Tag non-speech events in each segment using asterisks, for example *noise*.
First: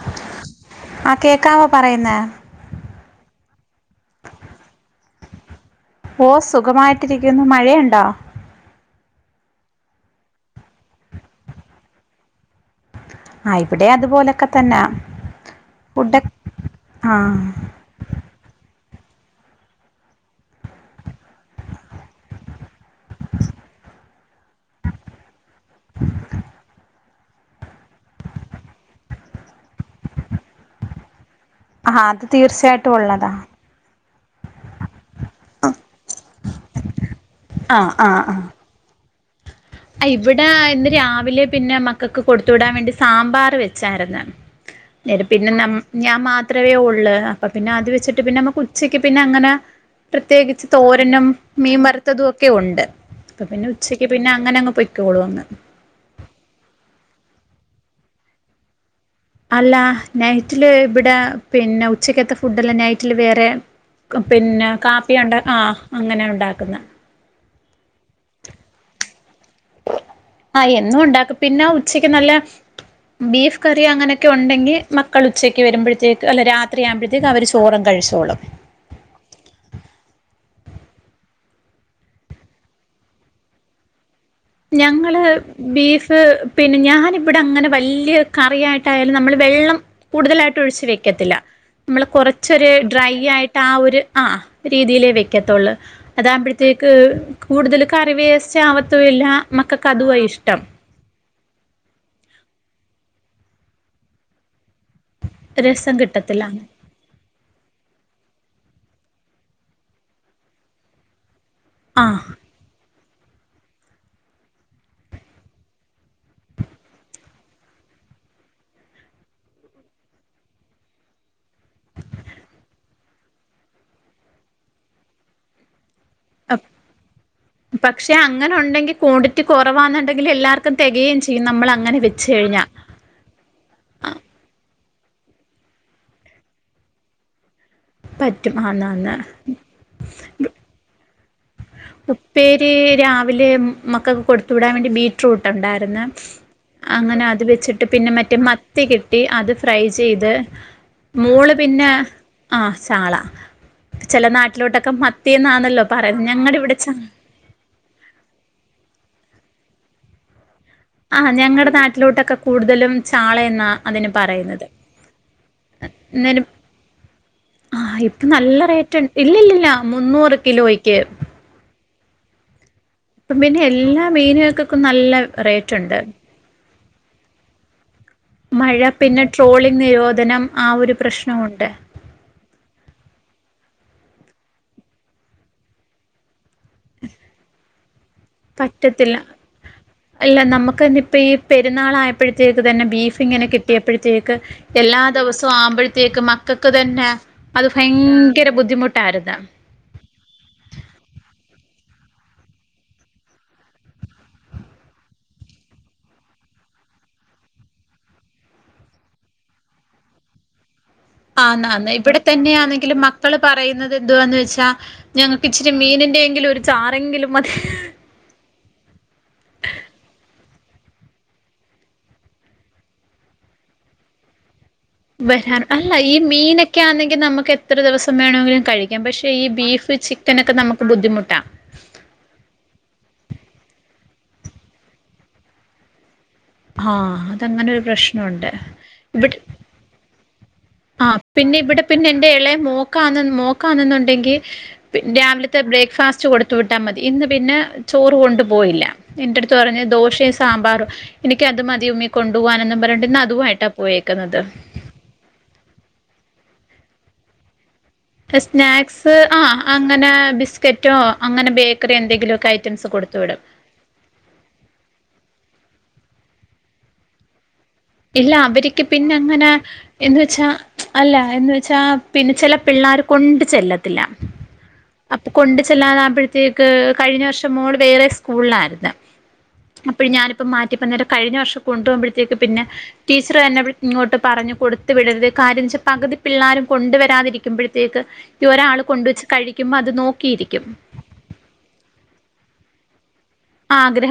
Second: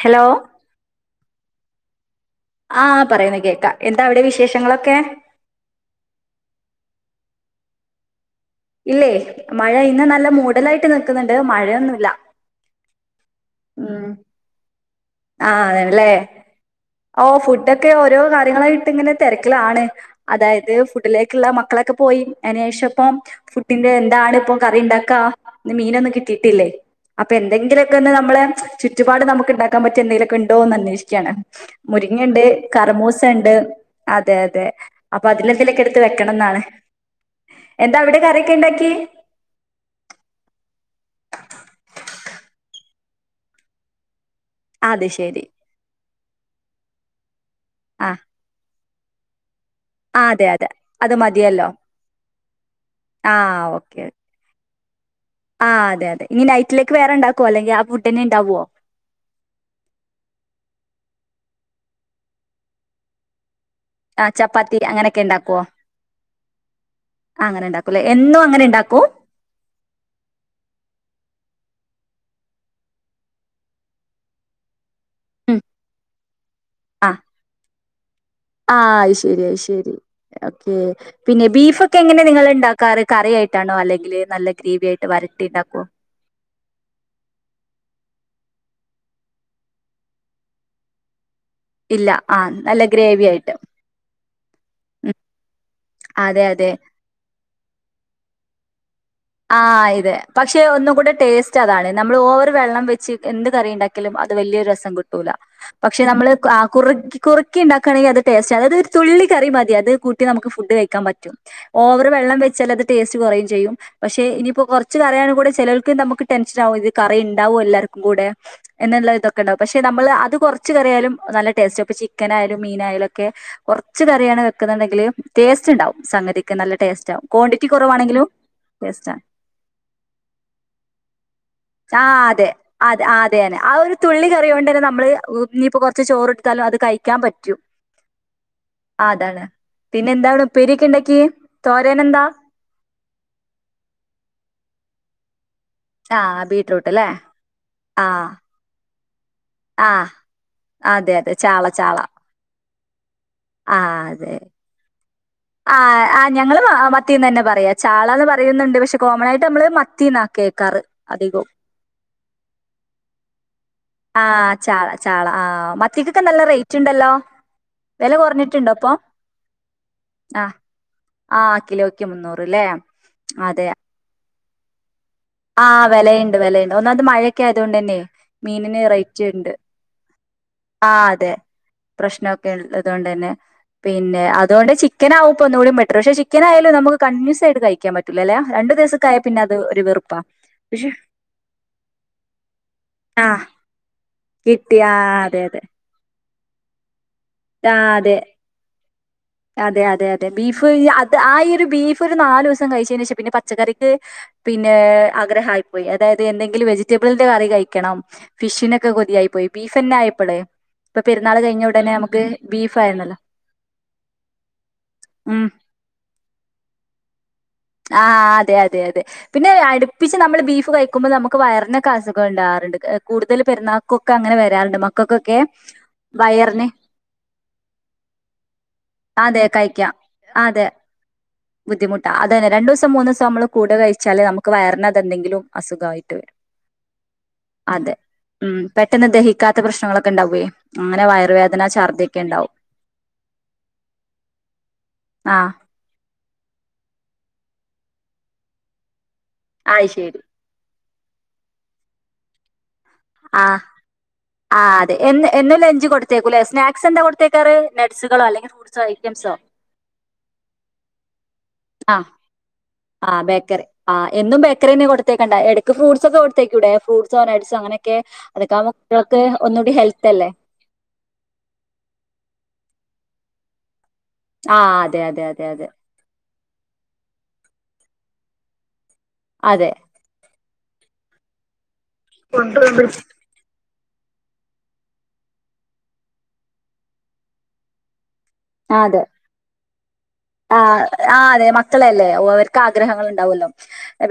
Hello ആഹ് കേക്കാവോ പറയുന്നെ ആഹ് പറയുന്നെ കേക്കാ എന്താ അവിടെ വിശേഷങ്ങളൊക്കെ ഓ സുഖമായിട്ടിരിക്കുന്നു മഴയുണ്ടാ ഇല്ലേ മഴ ഇന്ന് നല്ല മൂടലായിട്ട് നിൽക്കുന്നുണ്ട് മഴയൊന്നുവില്ല ആ ഇവിടെ ഉം അതുപോലൊക്കെ തന്നെ ആഹ് ആണല്ലേ ഫുഡ് ആ ഓ ഫുടൊക്കെ - ഒക്കെ ഓരോ കാര്യങ്ങളായിട്ട് ഇങ്ങനെ തെരക്കിലാണ് അതായത് ഫുഡിലേക്കുള്ള മക്കളൊക്കെ പോയി അയിന്ശേഷഇപ്പൊ ഫുഡിന്റെ എന്താണ് ഇപ്പൊ കറി ഉണ്ടാക്കാ ന്ന് മീനൊന്നും കിട്ടിയിട്ടില്ലേ അപ്പൊ എന്തെങ്കിലുക്കെ ഒന്ന് ന നമ്മള് ചുറ്റുപാട് നമുക്ക്ണ്ടാക്കാ പറ്റുന്ന എന്തേലൊക്കെ ഉണ്ടോന്ന് അന്വേഷിക്കയാണ് ആ അത് മുരിങ്ങയിണ്ട് തീർച്ചയായിട്ടും കറമൂസ ഉള്ളതാ ഉണ്ട് അതെ അതെ അപ്പൊ അതിലെന്തേലൊക്കെ എടുത്ത് വെക്കണം എന്നാണ് ആ എന്താ ആ അവിടെ ആ കറിയൊക്കെ എന്താക്കി ഇവിടെ ഇന്ന് രാവിലെ പിന്നെ മക്കക്ക് കൊടുത്ത് വിടാൻ വേണ്ടി സാമ്പാറ് വെച്ചായിരുന്ന് അത് ശരി. പിന്നെ ഞാൻ മാത്രമേ ഒള്ള് അപ്പൊ പിന്നെ അത് ആഹ് വെച്ചിട്ട് പിന്നെ നമ്മക്ക് ഉ ഉച്ചയ്ക്ക് പിന്നെ അങ്ങന ആഹ് അതെ അതെ പ്രത്യേകിച്ച് അത് തോരനും മതിയല്ലോ. മീൻ വറുത്തതും ഒക്കെ ഉണ്ട് അപ്പ ആഹ് പിന്നെ ഓക്കെ ഉച്ചക്ക് പിന്ന അങ്ങന അങ്ങ് പൊയ്ക്കോളൂ അങ്ങ് ആഹ് അതെതെ ഇനി നൈറ്റിലേക്ക് വേറെ ഉണ്ടാക്കുവൊ അല്ലെങ്കി ആ ഫുഡ്‌ തന്നെ ഉണ്ടാവുവോ അല്ല നൈറ്റില് ഇവിടെ പിന്നെ ഉച്ചക്കത്തെ ഫുഡ് അല്ല നൈറ്റില് വേറെയാ ആഹ് പിന്നെ ചപ്പാത്തി അങ്ങനെയൊക്കെ കാപ്പിയ ഉണ്ടാ ഉണ്ടാക്കുവോ? ആഹ് അങ്ങനെയാ ഉണ്ടാക്കുന്നെ ആഹ് അങ്ങനെ ഉണ്ടാക്കൂല്ലേ എന്നും അങ്ങനെണ്ടാക്കും ആഹ് എന്നും ഒണ്ടാക്കും പിന്നെ ഉച്ചക്ക് നല്ല ബീഫ് കറി അങ്ങനെയൊക്കെ ഉണ്ടെങ്കിൽ മക്കൾ ഉം ഉച്ചയ്ക്ക് വരുമ്പോഴത്തേക്ക് അല്ല രാത് ആഹ് രാത്രിയാകുമ്പഴത്തേക്ക് അവര് ചോറ് അങ്ങ് കഴിച്ചോളും ആഹ് അയ്ശെരി അയ്ശെരി ഓക്കെ പിന്നെ ബീഫ് ഒക്കെ എങ്ങനെ നിങ്ങൾ ഉണ്ടാക്കാറ് കറിയായിട്ടാണോ അല്ലെങ്കിൽ നല്ല ഗ്രേവി ആയിട്ട് ഞങ്ങള് വരട്ടി ഉണ്ടാക്കുവോ? ബീഫ് പിന്നെ ഞാനിവിടെ അങ്ങനെ വലിയ കറിയായിട്ടായാലും നമ്മള് വെള്ളം കൂടുതലായിട്ട് ഒഴിച്ചു വെക്കത്തില്ല നമ്മള് ഇല്ല ആഹ് കൊറച്ചൊരു നല്ല ഡ്രൈ ഗ്രേവി ആയിട്ട് ആഹ് ഒരു ആഹ് രീതിയിലെ ഉം വെക്കത്തൊള്ള് അതെ അതെ അതാകുമ്പൊഴത്തേക്ക് കൂടുതൽ കറി വേസ്റ്റ് ആവത്തുല്ല ആഹ് ഇതെ പക്ഷെ ഒന്ന് കൂടെ ടേസ്റ്റ് റ്റതാണ് നമ്മൾ ഓവർ വെള്ളം വെച്ച് എന്ത് കറി ഉണ്ടാക്കിയാലും അത് വലിയൊരു രസം കിട്ട കിട്ടുല്ല രസം പക്ഷെ നമ്മള് കിട്ടത്തില്ല ആഹ് കുറു കുറുക്കിയിണ്ടാക്കാണെങ്കി അത് ടേസ്റ്റ് അതായത് തുള്ളി കറി മതി അത് കൂട്ടി നമുക്ക് ഫുഡ് കഴിക്കാൻ പറ്റും. ആ ഓവർ വെള്ളം വെച്ചാൽ അത് ടേസ്റ്റ് കുറെയെം ചെയ്യും പക്ഷെ ഇനിയിപ്പോ കുറച്ച് കറിയാണ് കൂടെ ചിലവർക്ക് നമുക്ക് ടെൻഷൻ ആകും ഇത് കറിയുണ്ടാവുവോ എല്ലാവർക്കും കൂടെ എന്നുള്ള ഇതൊക്കെ ഉണ്ടാവും പക്ഷെ നമ്മള് അത് കുറച്ച് കറിയാലും നല്ല ടേസ്റ്റയിപ്പ ചിക്കനയാലും മീനയാലുക്കെ കുറച്ച് കറിയാണ് വെക്കുന്നുണ്ടെങ്കില് ടേസ്റ്റ് ഉണ്ടാവും സംഗതിക്ക് നല്ല ടേസ്റ്റ് ആകും ക്വാണ്ടിറ്റി പക്ഷെ കുറവാണെങ്കിലും അങ്ങനെ ഉണ്ടെങ്കിൽ ടേസ്റ്റ് ആണ് ക്വാണ്ടിറ്റി കുറവാന്നുണ്ടെങ്കിൽ എല്ലാർക്കും തികയും ചെയ്യും നമ്മൾ അങ്ങനെ വെച്ച് കഴിഞ്ഞാ അതെന്നെ ആഹ് ഒരു തുള്ളി കറി കൊണ്ട് തന്നെ നമ്മള് ഇനിയിപ്പോ കൊറച്ച് ചോറെടുത്താലും അത് കഴിക്കാൻ പറ്റും പറ്റും ആഹ് ആന്നന്ന് അതാണ് പിന്നെ എന്താവിടെ ഉപ്പേരി ഒക്കെ ഉണ്ടാക്കി ഉപ്പേരി രാവിലെ മക്കൾക്ക് കൊടുത്തു വിടാൻ വേണ്ടി ബീ റൂട്ട് ഉണ്ടായിരുന്നു ആഹ് ബീറ്റ്റൂട്ട് അല്ലേ അങ്ങനെ അത് വെച്ചിട്ട് പിന്നെ ആഹ് മറ്റേ മത്തി കിട്ടി അത് ഫ്രൈ ആഹ് ചെയ്ത് അതെ അതെ മോള് ചാള പിന്നെ ചാള ആ ചാള ആഹ് ചെല അതെ നാട്ടിലോട്ടൊക്കെ മത്തിന്നാണല്ലോ ആഹ് പറയ ആഹ് ഞങ്ങള് മത്തീന്ന് തന്നെ പറയാ ചാള എന്ന് പറയുന്നുണ്ട് പക്ഷെ കോമൺ ആയിട്ട് നമ്മള് മത്തീന്ന കേക്കാറ് ആഹ് അധികവും ഞങ്ങടെ നാട്ടിലോട്ടൊക്കെ കൂടുതലും ചാളെ എന്നാ അതിന് ആ പറയുന്നത് ചാള ചാള ആ മത്തിക്കൊക്കെ നല്ല റേറ്റ് ഉണ്ടല്ലോ ആഹ് വില ഇപ്പ നല്ല കുറഞ്ഞിട്ടുണ്ടോ ഇപ്പൊ റേറ്റ് ഇല്ല ഇല്ല ഇല്ല മുന്നൂറ് കിലോയ്ക്ക് ആ കിലോയ്ക്ക് മുന്നൂറ്ല്ലേ ഇപ്പം പിന്നെ എല്ലാ മീനുകൾക്കക്കും നല്ല ആ റേറ്റുണ്ട് വിലയുണ്ട് വിലയുണ്ട് ഒന്നാമത് മഴയൊക്കെ ആയതൊണ്ട് തന്നെ മഴ മീനിന് പിന്നെ റേറ്റ് ഉണ്ട് ട്രോളിംഗ് നിരോധനം ആ ഒരു ആഹ് അതെ പ്രശ്നമുണ്ട്. പ്രശ്നമൊക്കെ ഉള്ളതുകൊണ്ട് തന്നെ പിന്നെ അതുകൊണ്ട് ചിക്കനാവും ഇപ്പം ഒന്നും കൂടി ബെറ്ററ് പക്ഷെ ചി ചിക്കൻ ആയാൽ നമുക്ക് കണ്ടിന്യൂസ് ആയിട്ട് കഴിക്കാൻ പറ്റുല്ലല്ലേ രണ്ട് ദിവസൊക്കെ പറ്റത്തില്ല ആയ പിന്നെ അത് ഒരു വെറുപ്പാ അല്ല നമുക്ക് പക്ഷെ തന്നെ ഇപ്പം ഈ പെരുന്നാൾ ആയപ്പോഴത്തേക്ക് തന്നെ ബീഫ് ആഹ് ഇങ്ങനെ കിട്ടിയപ്പോഴത്തേക്ക് കിട്ടി എല്ലാ ആഹ് അതെ ദിവസവും അതെ ആവുമ്പോഴത്തേക്കും മക്കൾക്ക് തന്നെ അത് ആഹ് അതെ ഭയങ്കര ബുദ്ധിമുട്ടായിരുന്നു. അതെ അതെ അതെ ബീഫ് അത് ആ ഈ ഒരു ബീഫ് ഒരു നാല് ദിവസം കഴിച്ചതിന് ശേഷം പിന്നെ പച്ചക്കറിക്ക് പിന്നെ ആഗ്രഹായിപ്പോയി അതായത് എന്തെങ്കിലും വെജിറ്റബിളിന്റെ കറി കഴിക്കണം ഫിഷിനൊക്കെ കൊതിയായി പോയി ബീഫന്നെ ആയപ്പോളേ ഇപ്പ പെരുന്നാൾ ആന്ന് കഴിഞ്ഞ ആന്ന് ഉടനെ ഇവിടെ നമുക്ക് ബീഫ് തന്നെയാണെങ്കിലും ആയിരുന്നല്ലോ മക്കള് പറയുന്നത് എന്തോ വന്ന് വെച്ചാൽ ഞങ്ങക്ക് ഉം ഇച്ചിരി മീനിന്റെ എങ്കിലും ഒരു ചാറെങ്കിലും മതി ആഹ് അതെ അതെ അതെ പിന്നെ അടുപ്പിച്ച് നമ്മൾ ബീഫ് കഴിക്കുമ്പോ നമുക്ക് വയറിനൊക്കെ അസുഖം ഉണ്ടാവാറുണ്ട് കൂടുതൽ പെരുന്നാ കുക്ക് അങ്ങനെ വരാറുണ്ട് മക്കൾക്കൊക്കെ *unintelligible* അല്ല ഈ വയറിന് മീനൊക്കെ ആണെങ്കി നമുക്ക് എത്ര ദിവസം വേണമെങ്കിലും കഴിക്കാം പക്ഷെ അതെ ഈ ബീഫ് ചി ക്കനൊക്കെ നമുക്ക് ബുദ്ധിമുട്ടാ ബുദ്ധിമുട്ട അതന്നെ രണ്ടൂസം മൂന്നിസം നമ്മള് കൂടുതൽ കഴിച്ചാല് നമുക്ക് വയറിനകത്ത് എതെങ്കിലും അസുഖായിട്ട് വരും. ആഹ് അതങ്ങനൊരു അതെ പ്രശ്നമുണ്ട് ഉം പെട്ടെന്ന് ദഹിക്കാത്ത പ്രശ്നങ്ങളൊക്കെ ഉണ്ടാകുവേ ആ പിന്നെ ഇവിടെ പിന്നെ എന്റെ ഇളയെ മോക്കാന്ന് മോക്കാന്നെന്നുണ്ടെങ്കി പി ആഹ് രാവിലത്തെ ബ്രേക്ക്ഫാസ്റ്റ് കൊടു ത്തു വിട്ടാൽ മതി ഇന്ന് പിന്നെ ചോറ് കൊണ്ടുപോയില്ല ഇന്റെ അടുത്ത് പറഞ്ഞ് അയ് ശരി ദോശയും സാമ്പാറും എനിക്ക് അത് മതി ഉമ്മീ കൊണ്ടു പോകാനെന്നും പറഞ്ഞിട്ട് ഇന്ന് ആഹ് അതുമായിട്ടാ പോയേക്കുന്നത് ആഹ് എന്ന് എന്നും ലഞ്ച് കൊടുത്തേക്കൂല്ലേ സ്നാക്സ് എന്താ കൊടുത്തേക്കാറ് നട്ട്സുകളോ അല്ലെങ്കിൽ ഫ്രൂട്സോ സ്നാക്സ് ഐറ്റംസോ ആഹ് അങ്ങനെ ബിസ്ക്കറ്റോ അങ്ങനെ ബേക്കറിയോ എന്തെങ്കിലുമൊക്കെ ഐറ്റംസ് കൊടുത്തു വിടും ആ എന്നും ബക്കറി തന്നെ കൊടുത്തേക്കണ്ട എടക്ക് ഫ്രൂട്സൊക്കെ കൊത്തേക്കൂടെ ഫ്രൂട്സോ നട്സോ അങ്ങനെയൊക്കെ ഇല്ല അതൊക്കെ ആവുമ്പോ അവരിക്ക് പിന്നെ കുട്ടികൾക്ക് അങ്ങനെ ഒന്നുകൂടി ഹെൽത്ത് എന്ത് അല്ലേ വെച്ചാ അല്ല എന്ന് വെച്ചാ പിന്നെ ചില പിള്ളേർ കൊണ്ട് ചെല്ലത്തില്ല ആഹ് അതെ അതെ അപ്പൊ അതെ കൊണ്ട് അതെ ചെല്ലാതാകുമ്പോഴത്തേക്ക് കഴിഞ്ഞ വർഷം മോള് വേറെ സ്കൂളിലായിരുന്നു അതെ അപ്പോ ഞാനിപ്പം മാറ്റിപ്പന്നരം കഴിഞ്ഞ വർഷം കൊണ്ട പോകുമ്പഴത്തേക്ക് പിന്നെ ടി ച്ചർ തന്നെ ഇങ്ങോട്ട് പറഞ്ഞു കൊടുത്തു വിടരുത് കാര്യം ന്ന് വെച്ചാൽ പകുതി പിള്ളേരും കൊണ്ടുവരാതിരിക്കുമ്പോഴത്തേക്ക് ഒരാൾ അതെ കൊണ്ട് വച്ച് കഴിക്കുമ്പോ അത് നോക്കിയിരിക്കും ആഹ് ആഹ് അതെ മക്കളെല്ലേ ഓ അവർക്ക് ആഗ്രഹങ്ങൾ ഉണ്ടാവല്ലോ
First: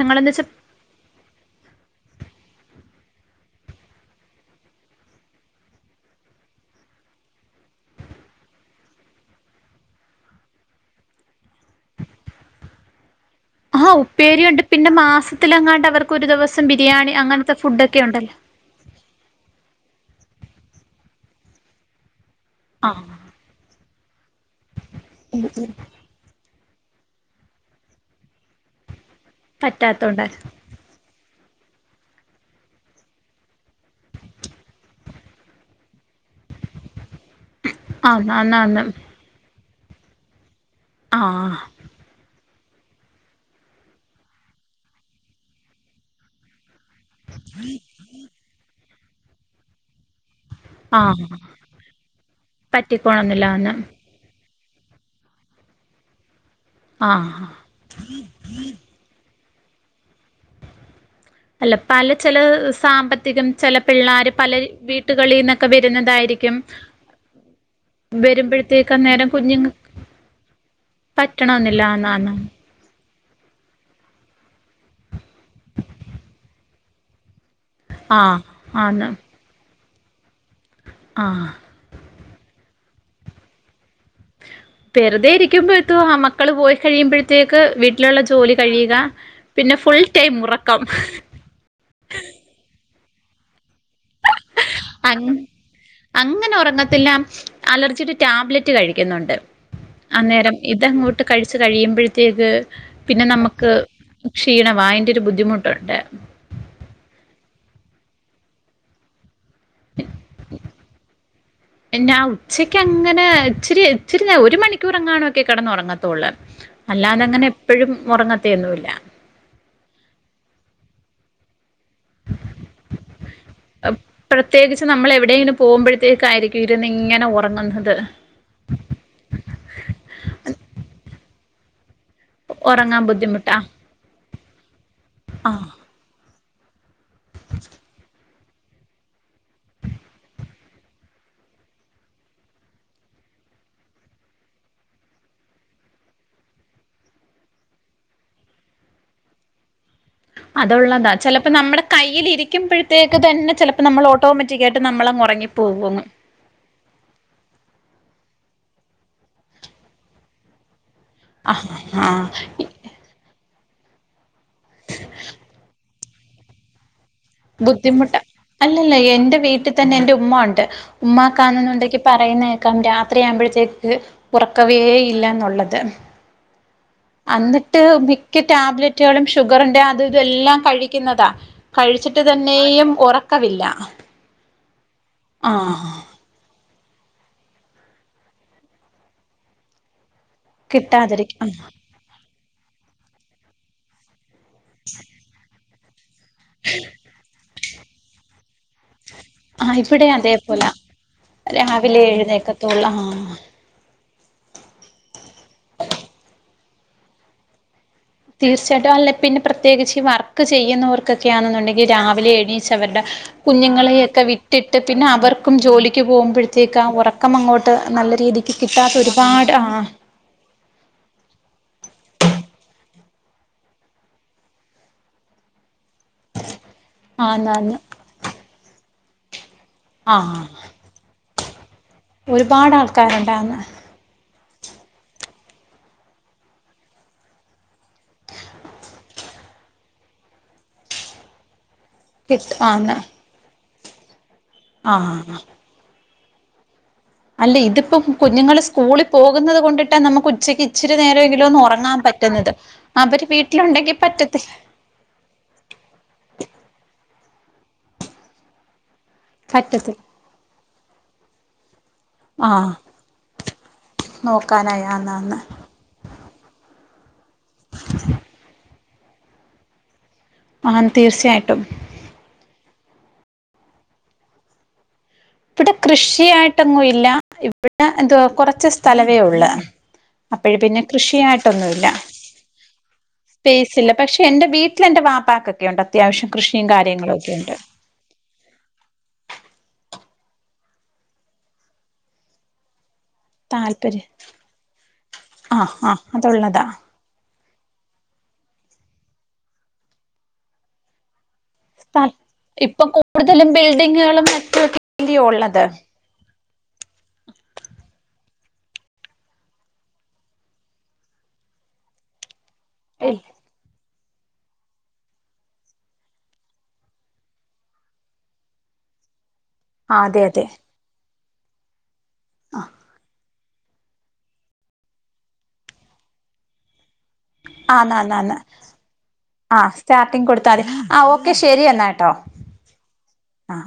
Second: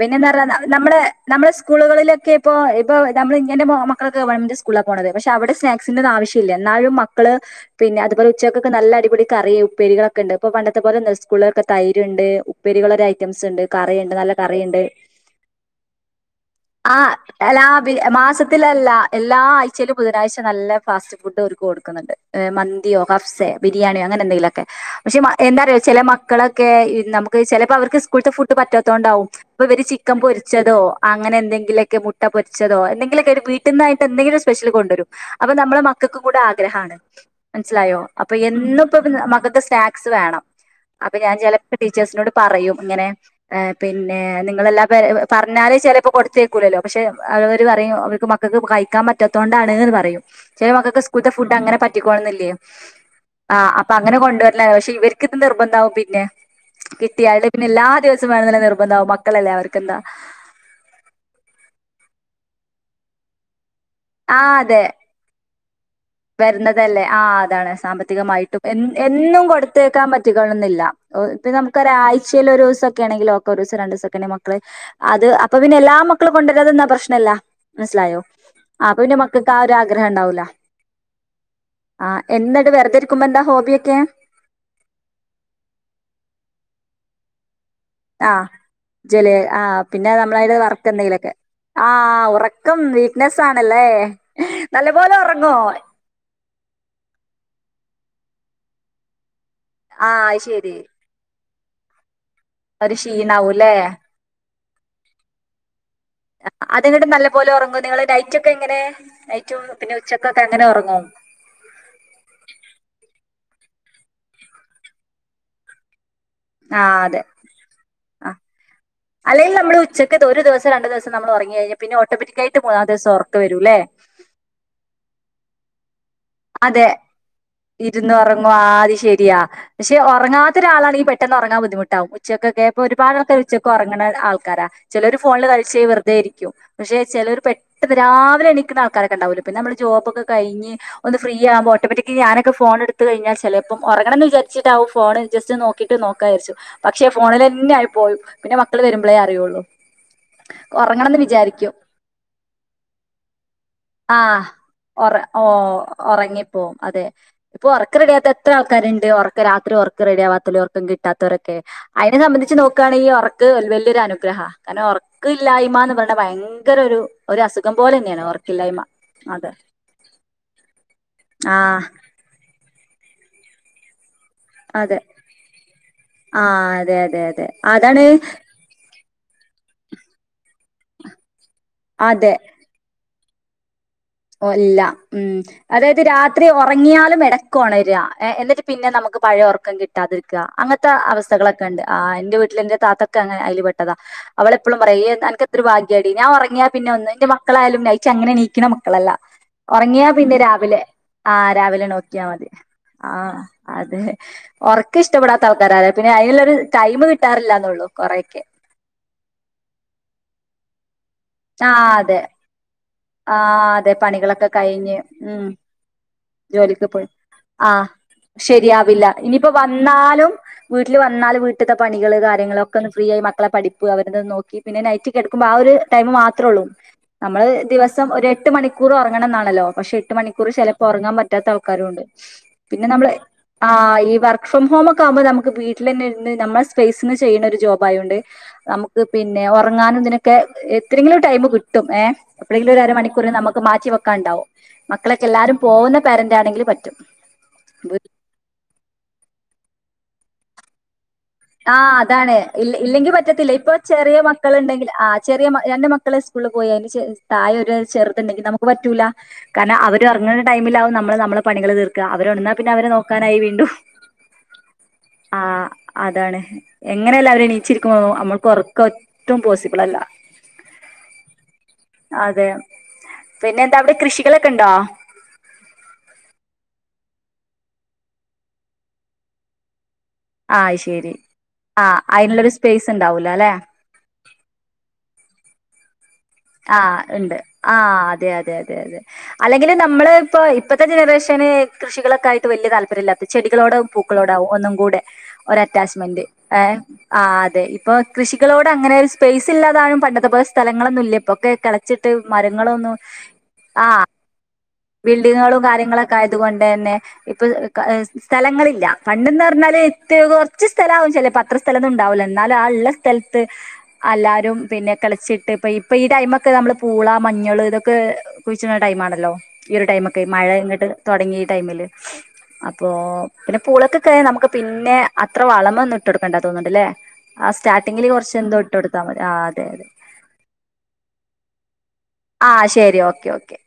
പിന്നെന്താ വെച്ചാ പറയാനാ നമ്മളെ നമ്മളെ സ്കൂളുകളിലൊക്കെ ഇപ്പോ ഇപ്പോ നമ്മൾ ഇങ്ങനെ മക്കള്ക്ക് സ്കൂളാ പോണത് പക്ഷെ അവിടെ സ്നാക്സിന്റെ ഒന്നും ആവശ്യല്ല എന്നാലും മക്കള് പിന്നെ അതുപോലെ ഉച്ചക്കൊക്കെ നല്ല അടിപൊടി കറിയും ഉപ്പേരിളൊക്കെ ഉണ്ട് ഇപ്പോ നല്ല പണ്ട അത്പോലെ സ്കൂള്ലൊക്കെ തൈര്ണ്ട് ഉപ്പരികള് ഒരു അ ഐറ്റംസ്ണ്ട് ആഹ് കറിണ്ട് നല്ല ഉപ്പേരിയുണ്ട് കറിണ്ട് പിന്നെ മാസത്തിലെങ്ങാണ്ട് അവർക്ക് ഒരു ദിവസം ആ ബിരിയാണി അങ്ങനത്തെ ഫുഡൊക്കെ ലാവിലെ മാസത്തി ഉണ്ടല്ലോ മാസത്തിലല്ല എല്ലാ ആഴ്ചയിലും ബുധനാഴ്ച നല്ല ഫാസ്റ്റ് ഫുഡ് ഓർക്ക് കൊടുക്കുന്നുണ്ട് മന്തിയോ ആഹ് കപ്പ്സെ ബിരിയാണിയോ അങ്ങനെ എന്തെങ്കിലുമൊക്കെ പക്ഷെ എന്താ അറിയോ ചില മന്തി മക്കളൊക്കെ നമുക്ക് ചിലപ്പോ അവർക്ക് സ്കൂളത്തെ ഫുഡ് പറ്റാത്തത കൊണ്ടാവും ഇപ്പൊ ഇവര് ചിക്കൻ പറ്റാത്തോണ്ടായിരുന്നു പൊരിച്ചതോ അങ്ങനെ എന്തെങ്കിലൊക്കെ മുട്ട പൊരിച്ചതോ എന്തെക്കിലുമൊക്കെ ഒരു വീട്ട നിന്നായിട്ട് എന്തെിലും ഒരു സ്പെഷിൽ കൊണ്ടുവരും അപ്പൊ നമ്മളെ മക്കൾക്ക് കൂടെ ആഗ്രഹമാണ് മനസ്സിലായോ ആന്ന് അപ്പൊ ആന്ന് ആന്ന് എന്നുംഇപ്പൊ മകൾക്ക് സ്നാക്സ് വേണം അപ്പൊ ഞാൻ ആഹ് ചിലപ്പോ ടീച്ചേഴ്സിനോട് പറയും ഇങ്ങനെ പിന്നെ നിങ്ങളെല്ലാം പറഞ്ഞാല് ചിലപ്പോ കൊടുത്ത അയക്കു അയയ്കൂലല്ലോ പക്ഷെ അവര് പറയും അവർക്ക് മക്കൾക്ക് കഴിക്കാൻ പറ്റാത്ത കൊണ്ടാണ്ന്ന് പറയും ചില മക്കൊക്കെ ആഹ് സ്കൂൾത്തെ ഫുഡ് അങ്ങനെ പറ്റികോണംന്നില്ലേ പറ്റിക്കോളന്നില്ല ആ ആന്ന് അപ്പൊ അങ്ങനെ കൊണ്ടുവരാൻ പക്ഷെ ഇവർക്ക് ഇത് നിർബന്ധമാവും പിന്നെ കിട്ടിയാൽ ആഹ് പിന്നെ എല്ലാ ദിവസവും വേണം നിർബന്ധമാവും മക്കളല്ലേ അവർക്ക് എന്താ അല്ല പല ചില സാമ്പത്തികം ചില പിള്ളേർ ആഹ് പല അതെ വീട്ടുകളിൽ നിന്നൊക്കെ വരുന്നതായി വരുന്നതല്ലേ ആ അതാണ് സാമ്പത്തികമായിട്ടും വരുമ്പോഴത്തേക്ക് അന്നേരം എന്നും കുഞ്ഞുങ്ങ കൊടുത്തഅയക്കാൻ പറ്റിക്കോണം എന്നില്ല ഓ ഇത് നമുക്ക് പറ്റണമെന്നില്ല ആന്നാന്ന് ഒരാഴ്ചൽ ഒരു ദിവസം ആണെക്കി ഒക്കെ ഒരു ദിവസം രണ്ട് ദിവസം ആണെങ്കിൽ മക്കള് അത് അപ്പൊ പിന്നെ എല്ലാ മക്കളും കൊണ്ടുവരാതിരുന്നാൽ പ്രശ്നല്ല മനസ്സിലായോ ആഹ് അപ്പൊ പിന്നെ മക്കൾക്ക് ആ ഒരു ആഗ്രഹം ഉണ്ടാവൂല്ല ആഹ ആ് എന്നിട്ട് വെറുതെ ഇരിക്കുമ്പോ എന്താ ഹോബിയൊക്കെ വെറുതെ ഇരിക്കുമ്പോഴെത്തും ആൺ മക്കള് പോയി കഴിയുമ്പോഴത്തേക്ക് വീട്ടിലുള്ള ആ ജോലി കഴിയുക ജല ആ പിന്നെ ഫുൾ ടൈം ഉറക്കം ആഹ ഉറക്കം വീക്ക് നെസ്സ ആണല്ലേ നല്ലപോലെ അങ്ങ് ഉറങ്ങോ അങ്ങനെ ഉറങ്ങത്തില്ലാം അലർജിയുടെ ഒരു ടാബ്ലറ്റ് കഴിക്കുന്നുണ്ട് ആ അന്നേരം ശരി ഇതങ്ങോട്ട് കഴിച്ചു കഴിയുമ്പോഴത്തേക്ക് ഒരു പിന്നെ നമ്മുക്ക് ക്ഷീണാവൂല്ലേ ക്ഷീണമാ അതിന്റെ ഒരു ബുദ്ധിമുട്ടുണ്ട് അത്ങ്ങട്ട് നല്ലപോലെ ഉറങ്ങോ നിങ്ങള് നൈറ്റൊക്കെ എങ്ങനെ നൈറ്റും പിന്നെ ഉച്ചക്കൊക്കെ അങ്ങനെ ഉറങ്ങോ ഉം ഞാൻ ഉച്ചയ്ക്ക് അങ്ങനെ ഇച്ചിരിച്ചിരി ഒരു മണിക്കൂർങ്ങാന്നൊക്കെ കിടന്ന് ഉറങ്ങതൊള്ളു ആ അതെ അല്ലാതെ അങ്ങനെ എപ്പഴും ഉറങ്ങത്തയൊന്നുമില്ല അല്ലെക്കിലും നമ്മള് ഉച്ചക്ക് ഒരു ദിവസം രണ്ട ദിവസം നമ്മൾ ഉറങ്ങി കഴിഞ്ഞാ പിന്നെ ഓട്ടോമാറ്റിക്കായിട്ട് മൂന്നാ ദിവസം ഉറക്കം വരൂല്ലേ പ്രത്യേകിച്ച് നമ്മൾ എവിടെയെങ്കിലും പോകുമ്പോഴത്തേക്ക ആയിരിക്കും ഇരുന്ന് ഇങ്ങനെ ഉറങ്ങുന്നത് ആഹ് അത് ശരിയാ പക്ഷെ ഉറങ്ങാത്ത ഒരാളാണെങ്കിൽ പെട്ടെന്ന് ഉറങ്ങാൻ ബുദ്ധിമുട്ടാവും ഉച്ചക്കൊക്ക ഇപ്പൊ ഉറങ്ങാൻ ബുദ്ധിമുട്ടാ ഒരുപാട് ഉറങ്ങണ ആൾക്കാരാ ചിലര് ഫോണിൽ ആഹ് കളിച്ച വെറുതെയിരിക്കും പക്ഷെ ചിലർ പെട്ടെന്ന് രാവിലെ എണിക്കുന്ന ആൾക്കാരൊക്കെ ഉണ്ടാവില്ലോ പിന്നെ നമ്മള് ജോബൊക്കെ കഴിഞ്ഞ് ഒന്ന് ഫ്രീ ആക്കുമ്പോൾ ഓട്ടോമാറ്റിക്കി ഞാനൊക്കെ ഫോൺ എടുത്ത് കഴിഞ്ഞാൽ ചിലപ്പോ ഉറങ്ങണംന്ന് വിചാരിചിട്ടാവും ഫോണ് ജസ്റ്റ് നോ ക്കിട്ട് നോക്കാരിച്ചു പക്ഷേ ഫോണിൽ തന്നെ ആയി പോയി പിന്നെ മക്കള് വരുമ്പോളേ അറിയുള്ളൂ അതുള്ളതാ ഉറങ്ങണംന്ന് ചിലപ്പോ വിചാരിക്കും നമ്മുടെ കൈയിൽരിക്കുമ്പഴത്തേക്ക് തന്നെ ചിലപ്പോ നമ്മൾ ഓട്ടോമാറ്റിക്കായിയിട്ട് നമ്മളോറങ്ങി ആഹ് ഉറങ്ങിപ്പോവും അതെ ഇപ്പൊ ഉറക്ക് റെഡിയാത്ത എത്ര ആൾക്കാരുണ്ട് ഉറക്ക രാത്രി ഉറക്ക റെഡിയവാത്തല്ല ഉർക്ക കിട്ട ആ കിട്ടാത്തവരൊക്കെ ആ അയിനെ സംബന്ധിച്ച് നോക്കയാണെ ഈ ഉറക്ക് വല്ലിയ ഒരു അനുഗ്രഹം കാരണം ഉറക്ക ഇല്ലായ്മന്ന് പറഞ്ഞ ഭയങ്കര ഒരു ഒരു അസുഖം ബുദ്ധിമുട്ട പോലെന്നെയാണ് ഉറക്കില്ലായ്മ അല്ലല്ല എന്റെ അതെ വീട്ടിൽ തന്നെ എന്റെ ഉമ്മണ്ട് ആഹ് ഉമ്മാക്കന്നുണ്ടെങ്കി പറയുന്നേക്കാം രാത്രിയാവുമ്പോഴത്തേക്ക് അതെ ഉറക്കവേയില്ല എന്നുള്ളത് ആഹ് അതെ അതെ അതെ അന്നിട്ട് അതാണ് മിക്ക ടാബ്ലറ്റുകളും ഷുഗർണ്ട് അത് ഇതെല്ലാം കഴിക്കുന്നതാ അത് കഴിച്ചിട്ട് തന്നെയുംഉറ ക്കവില്ല ഒല്ല ഉം അതായത് രാത് ത്രി ഉറങ്ങിയാലും ഇടക്ക് ഉണര എന്നിട്ട് പിന്നെ നമുക്ക് പഴയ ഉറക്കം കിട് ട്ടാതിരിക്ക അങ്ങൻത്തെ കിട്ടാതിരിക്കും അവസ്ഥകളൊക്കെണ്ട് ആഹ് എന്റെ വീട്ടിൽ ൻ്റെ താത്തൊക്കെ അങ്ങനെ അതിൽ പെട്ടതാ അവളെപ്പോഴും പറയും ഇയ് അനക്ക് എത്ര ഭാഗ്യാടി ഞാൻ ഉറങ്ങിയാ പിന്ന ഒന്ന് എന്റെ മക്കളായാലും നയിറ്റ് അങ്ങനെ എണീക്കണ മക് ക്കളല്ല ആ ഉറങ്ങിയാ ഇവിടെ പിന്നെ അതേപോലാ രാവിലെ ആഹ് രാവിലെ നോക്കിയാ മതി ആഹ് അതെ ഒറക്ക് ഇഷ്ടപ്പെടാത്ത ആൾക്കാരാരാ പിന്നെ അതിനുള്ളൊരു ടൈം കിട്ടാറില്ലാന്നള്ളൂ കൊറെ തീർച്ചയായിട്ടും അല്ല പിന്നെ പ്രത്യേകിച്ച് ഈ വർക്ക് ആ ചെയ്യുന്നവർക്കൊക്കെയാണെന്നുണ്ടെങ്കിൽ അതെ രാവിലെ എണീച്ചവരുടെ ആ അതെ കുഞ്ഞുങ്ങളെയൊക്കെ പണികളൊക്കെ വിട്ടിട്ട് കഴിഞ്ഞ് പിന്നെ ഉം അവർക്കും ജോലിക്ക് പോകുമ്പോഴത്തേക്കാ ജോലിക്ക് പോയി ഉറ ക്കം ആ അങ്ങോട്ട് നല്ല രീതിക്ക് കിട്ടാത്ത ഒരുപാട് ആഹ് വീട്ടില് വന്നാല് വീട്ടിലത്തെ പണികള് കാര്യങ്ങളൊക്കെ ഒന്ന് ഫ്രീ ആയി മക്കളെ പഠിപ്പു അവരതൊന്നു നോക്കി പിന്നെ നൈറ്റ് കെടക്കുമ്പോ ആ ഒരു ടൈമ് മാത് ത്രേള്ളൂ നമ്മള് ആന്നാന്ന് ദിവസം ഒരു എട്ട് മണിക്കൂർ ഉറങ്ങണംന്നാണല്ലോ പക്ഷെ എട്ട് ആഹ് മണിക്കൂർ ചെലപ് ഉറങ്ങാൻ പറ്റാത്ത ആൾക്കാരുണ്ട് ഒരുപാട് പിന്നെ നമ്മെ ആൾക്കാരുണ്ടാന്ന് ആഹ് ഈ വർ ഫ്രം ഹോമൊക്ക ആകുമ്പോ നമുക്ക് വീട്ടിൽ തന്നെ ഇരുന്ന് നമ്മള സ്പേസിൽന്ന് ചെയ്യുന്ന ഒരു ജോബായോണ്ട് നമുക്ക് പിന്നെ ഉറങ്ങാനും ഇതിനൊക്കെ എത്രെങ്കിലും ടൈമ് കിട്ടും ഏ കിട്ട് എവിടെങ്കിലും ആന്ന് ഒരരമണിക്കൂർ നമുക്ക് മാറ്റിവെക്കാണ്ടാവും മക്കളൊക്കെ ആഹ് എല്ലാരും പോകുന്ന പേരന്റ് ആണെങ്കിൽ പറ്റും അല്ല ഇതിപ്പോം കുഞ്ഞുങ്ങള് സ്കൂളിൽ പോകുന്നത് കൊണ്ടിട്ടാ നമുക്ക് ഉച്ചക്ക് ഇച്ചിരി നേരൊങ്കിലും ഒന്ന് ആഹ് ഉറങ്ങാൻ അതാണ് പറ്റുന്നത് അവര് വീട്ടിലുണ്ടെങ്കി പറ്റത്തില്ല. ണ്ടെങ്കിൽ ആജ് ചെറിയ രണ്ട് മക്കളെ സ്കൂളിൽ പോയി അതിന് തായ ഒരു ചെറുതുണ്ടെങ്കി നമുക് ക്ക് പറ്റൂല കാരണം പറ്റത്തില്ല അവര് ഉറങ്ങുന്ന ടൈമിലാവും നമ്മള് നമ്മളെ പണികള് തീർ ക്കാ അവര് ഉണർന്നാ പിന്നെ ആഹ് അവരെ നോക്കാനായി വീണ്ടും നോക്കാനായി ആന്ന് ആന്ന് ആഹ് അതാണ്. എങ്ങനെയല്ല അവര് എണീച്ചിരിക്കുമോ നമ്മൾക്ക് ഉറക്കം ഒട്ടും പോസിബിൾ അല്ല ആൻ തീർച്ചയായിട്ടും അതെ പിന്നെ എന്താ അവിടെ കൃഷികളൊക്കെ ഉണ്ടോ ഇവിടെ കൃഷിയായിട്ടൊങ്ങും ഇല്ല ഇവിടെ എന്തുവാ കുറച്ച് സ്ഥലവേ ഉള്ളെ അപ്പയെ ആഹ് പിന്നെ ശരി ആ കൃഷിയായിട്ടൊന്നുല്ല അതിനുള്ളൊരു സ്പേസ് ഉണ്ടാവൂല അല്ലെ സ്പേസില്ല പക്ഷെ എന്റെ വീട്ടിലെന്റെ വാപ്പാക്ക് കൃഷിയുണ്ട് അത്യാവ്യം കൃഷി ആഹ് ഇണ്ട് ആഹ് അതെ അതെ അതെ അതെ അല്ലെങ്കില് നമ്മള് ഇപ്പോ ഇപ്പോഴത്തെ ജനറേഷന് കൃഷികളൊക്ക ആയിട്ട് വല്ല്യ താല്പര്യല്ലാത്ത ചെടികളോടും താല്പര്യം പൂക്കളോടാവും ഒന്നും കൂടെ ആഹ് ആഹ് ഒരറ്റാച്ച്മെന്റ് അതുള്ളതാ ഏഹ് ആഹ് അതെ ഇപ്പൊ കൃഷികളോട് അങ്ങനെ ഒരു സ്പേസ് ഇല്ലാതായും പണ്ടത്തെ പോലെ സ്ഥലങ്ങളൊന്നും ഇല്ല ഇപ്പൊക്കെ സ്ഥൽ കിളച്ചിട്ട് ഇപ്പൊ മരങ്ങളൊന്നും കൂടുതലും ആഹ് *unintelligible* ബിൽഡിങ്ങുകളും ഉള്ളത് കാര്യങ്ങളൊക്കെ ആയതു കൊണ്ട് തന്നെ ഇപ്പൊ ക സ്ഥലങ്ങളില്ല പണ്ട്ന്ന് പറഞ്ഞാല് ഇത്തി കൊർച്ച് സ്ഥലം ആവും ചേലേപത്ര സ്ഥല ഒന്നുണ്ടാവൂല്ല എന്നാലാ ഉള്ള സ്ഥൽത്ത് എല്ലാരും പിന്നെ കിളച്ചിട്ട് ഇപ്പ ഇപ്പൊ ഈ ടൈമൊക്കെ നമ്മള് പൂള മഞ്ഞള് ഇതൊക്കെ. കുഴിച്ച്ണ ടൈംമാണല്ലോ ഈ ഒരു ആ അതെ ടൈമൊക്കെ അതെ മഴ എന്നിട്ട് തുടങ്ങി ഈ ടൈമില് അപ്പോ പിന്നെ പുളൊക്കൊക്കെ നമുക്ക് പിന്നെ അത്ര വളമൊന്നും ഇട്ട് കൊടുക്കേണ്ട തോന്നുന്നുണ്ട്ല്ലേ ആ ആന്ന് സ്റ്റാർട്ടിങ്ങില് ആന്ന് കുറച്ച് എന്തോ ഇട്ടൊടുത്താൽ മതി ആഹ് അതെ അതെ ട്ടങ് കൊടുത്താല് ആഹ് ഓക്കെ ശരി എന്നാട്ടോ ആഹ് ശരി ഓക്കെ ഓക്കെ